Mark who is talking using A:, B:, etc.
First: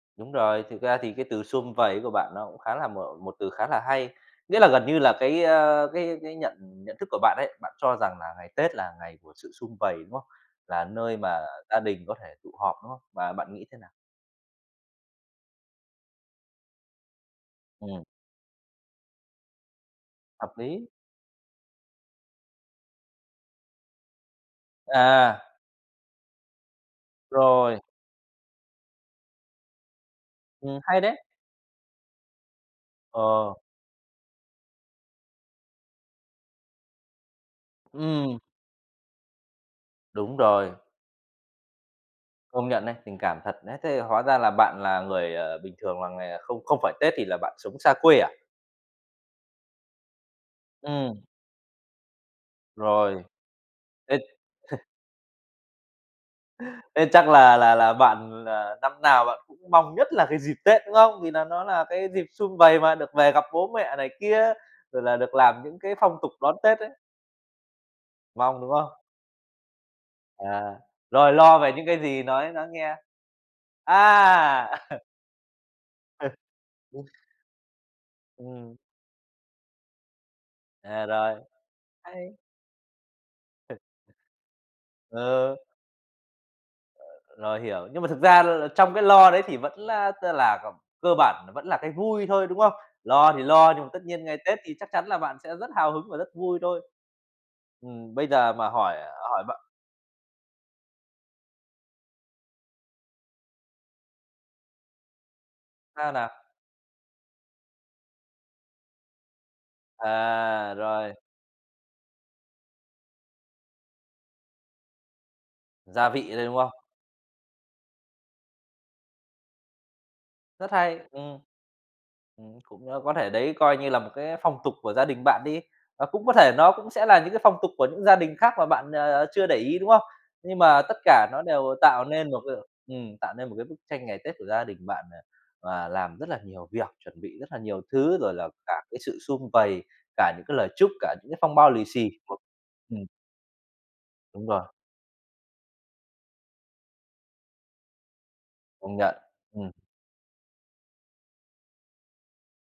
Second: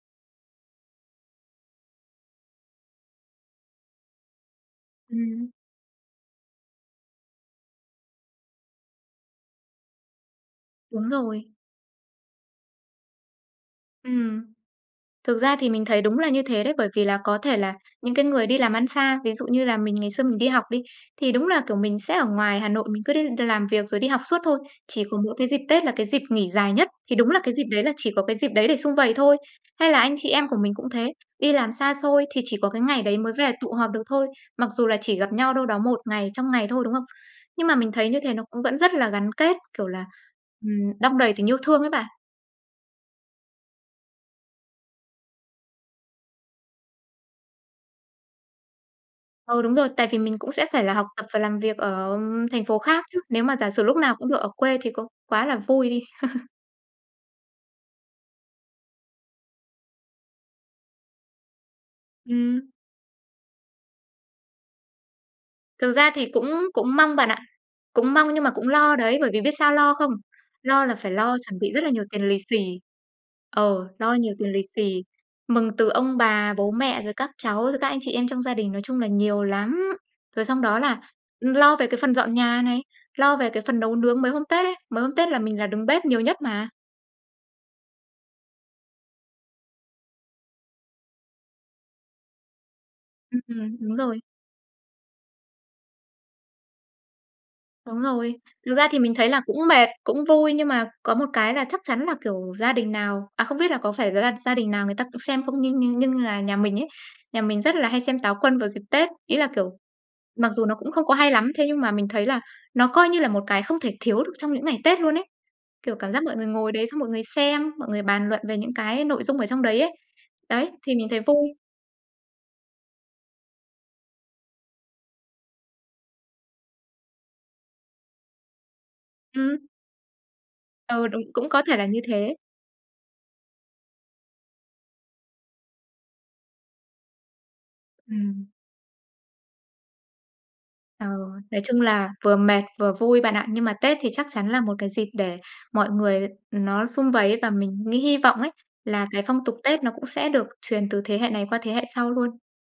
A: Đúng rồi, thực ra thì cái từ sum vầy ấy của bạn, nó cũng khá là m một từ khá là hay. Nghĩa là gần như là cái,
B: Ừm.
A: ơ, cái cái nhận nhận thức của bạn ấy, bạn cho rằng là ngày Tết là ngày của sự sum vầy, đúng không? Là
B: Đúng
A: nơi mà
B: rồi.
A: gia đình có thể tụ họp, đúng không? Và bạn nghĩ thế nào?
B: Ừm. Thực ra thì mình thấy đúng là như thế đấy. Bởi vì là có thể là
A: Ừm.
B: những cái người đi làm ăn xa, ví dụ như là mình, ngày xưa mình đi
A: Hợp
B: học đi,
A: lý.
B: thì đúng là, kiểu, mình sẽ ở ngoài Hà Nội, mình cứ đi làm việc rồi đi học suốt thôi, chỉ có mỗi
A: À.
B: cái dịp Tết là cái dịp nghỉ dài nhất. Thì đúng là cái dịp
A: Rồi.
B: đấy là chỉ có cái dịp đấy để sum vầy thôi. Hay là anh chị em của mình
A: Ừm,
B: cũng
A: hay
B: thế,
A: đấy.
B: đi làm xa xôi thì chỉ có cái ngày đấy
A: Ờ.
B: mới về tụ họp được thôi, mặc dù là chỉ gặp nhau đâu đó 1 ngày, trong ngày thôi, đúng không? Nhưng mà mình thấy như thế
A: Ừm.
B: nó cũng vẫn rất là gắn kết, kiểu là,
A: Đúng rồi.
B: ừm, đong đầy tình yêu thương ấy bạn.
A: Công nhận đấy, tình cảm thật. Đấy, thế thì hóa ra là bạn là người, ờ, bình thường là người, ờ, không không phải Tết thì là bạn sống xa quê à?
B: Ừ, đúng rồi, tại vì mình cũng sẽ phải là học
A: Ừm.
B: tập và làm việc ở thành phố khác chứ.
A: Rồi.
B: Nếu mà giả sử lúc nào
A: Tết
B: cũng được ở quê thì có quá là vui đi.
A: Thế chắc là là là bạn là năm nào bạn cũng mong nhất là cái dịp Tết, đúng không? Vì nà nó là cái dịp sum
B: Ừm.
A: vầy mà, được về gặp bố mẹ này kia, rồi là được làm những
B: Thực
A: cái
B: ra
A: phong
B: thì
A: tục
B: cũng
A: đón Tết ấy.
B: cũng mong bạn ạ, cũng mong nhưng mà
A: Mong,
B: cũng
A: đúng
B: lo
A: không?
B: đấy, bởi vì biết sao lo không?
A: À.
B: Lo là phải
A: Rồi,
B: lo chuẩn
A: lo
B: bị
A: về
B: rất
A: những
B: là
A: cái
B: nhiều
A: gì,
B: tiền lì
A: nói
B: xì
A: nói nghe.
B: ờ, lo nhiều tiền lì
A: À!
B: xì, mừng từ ông bà, bố mẹ, rồi các cháu, rồi các anh chị em trong gia đình,
A: Ừm.
B: nói chung là nhiều lắm. Rồi xong đó là,
A: À, rồi.
B: ừm, lo về cái phần dọn
A: Hay.
B: nhà này, lo về cái phần nấu nướng mấy hôm Tết ấy. Mấy hôm Tết là
A: Ờ.
B: mình là đứng bếp nhiều nhất mà.
A: Ờ. Rồi, hiểu. Nhưng mà thực ra l là trong cái lo đấy thì vẫn, a, tức là c cơ bản nó vẫn là cái vui thôi, đúng không? Lo
B: Ừm,
A: thì lo
B: ừm,
A: nhưng mà
B: đúng
A: tất
B: rồi.
A: nhiên ngày Tết thì chắc chắn là bạn sẽ rất hào hứng và rất vui thôi.
B: Đúng
A: Ừm, bây
B: rồi.
A: giờ mà
B: Thực ra
A: hỏi,
B: thì
A: ờ,
B: mình thấy là
A: hỏi bạn
B: cũng mệt, cũng vui, nhưng mà có một cái là chắc chắn là, kiểu, gia đình nào à, không biết là có phải gia gia đình nào người ta cũng xem không, nhưng nhưng
A: Sao
B: nhưng
A: nào?
B: là nhà mình ấy, nhà mình rất là hay xem Táo Quân vào dịp Tết. Ý là, kiểu, mặc dù
A: À,
B: nó cũng không
A: rồi.
B: có hay lắm, thế nhưng mà mình thấy là nó coi như là một cái không thể thiếu được trong những ngày Tết luôn ấy, kiểu,
A: Gia
B: cảm
A: vị
B: giác mọi người
A: đây, đúng
B: ngồi
A: không?
B: đấy, xong mọi người xem, mọi người bàn luận về những cái nội dung ở trong đấy ấy. Đấy,
A: Rất
B: thì
A: hay.
B: mình thấy
A: Ừm.
B: vui.
A: Ừm, cũng có thể đấy coi như là một cái phong tục của gia đình bạn đi, và cũng có thể nó cũng sẽ là những cái phong tục của những gia đình khác mà bạn, ờ, ờ, chưa để
B: Ừm.
A: ý, đúng không? Nhưng mà tất
B: Ờ, đúng.
A: cả nó
B: Cũng có
A: đều
B: thể là như
A: tạo nên
B: thế.
A: một cái ừm, tạo nên một cái bức tranh ngày Tết của gia đình bạn, à, và làm rất là nhiều việc, chuẩn bị rất là nhiều thứ, rồi
B: Ừm.
A: là cả cái sự sum vầy, cả những cái lời chúc,
B: Ờ,
A: cả những cái phong
B: nói
A: bao
B: chung
A: lì
B: là
A: xì.
B: vừa mệt, vừa
A: Ừm.
B: vui bạn ạ. Nhưng mà Tết thì chắc
A: Đúng
B: chắn là
A: rồi.
B: một cái dịp để mọi người, ừm, nó sum vầy ấy, và mình nghĩ hy vọng ấy,
A: Công
B: là
A: nhận.
B: cái phong tục
A: Ừm.
B: Tết nó cũng sẽ được truyền từ thế hệ này qua thế hệ sau luôn.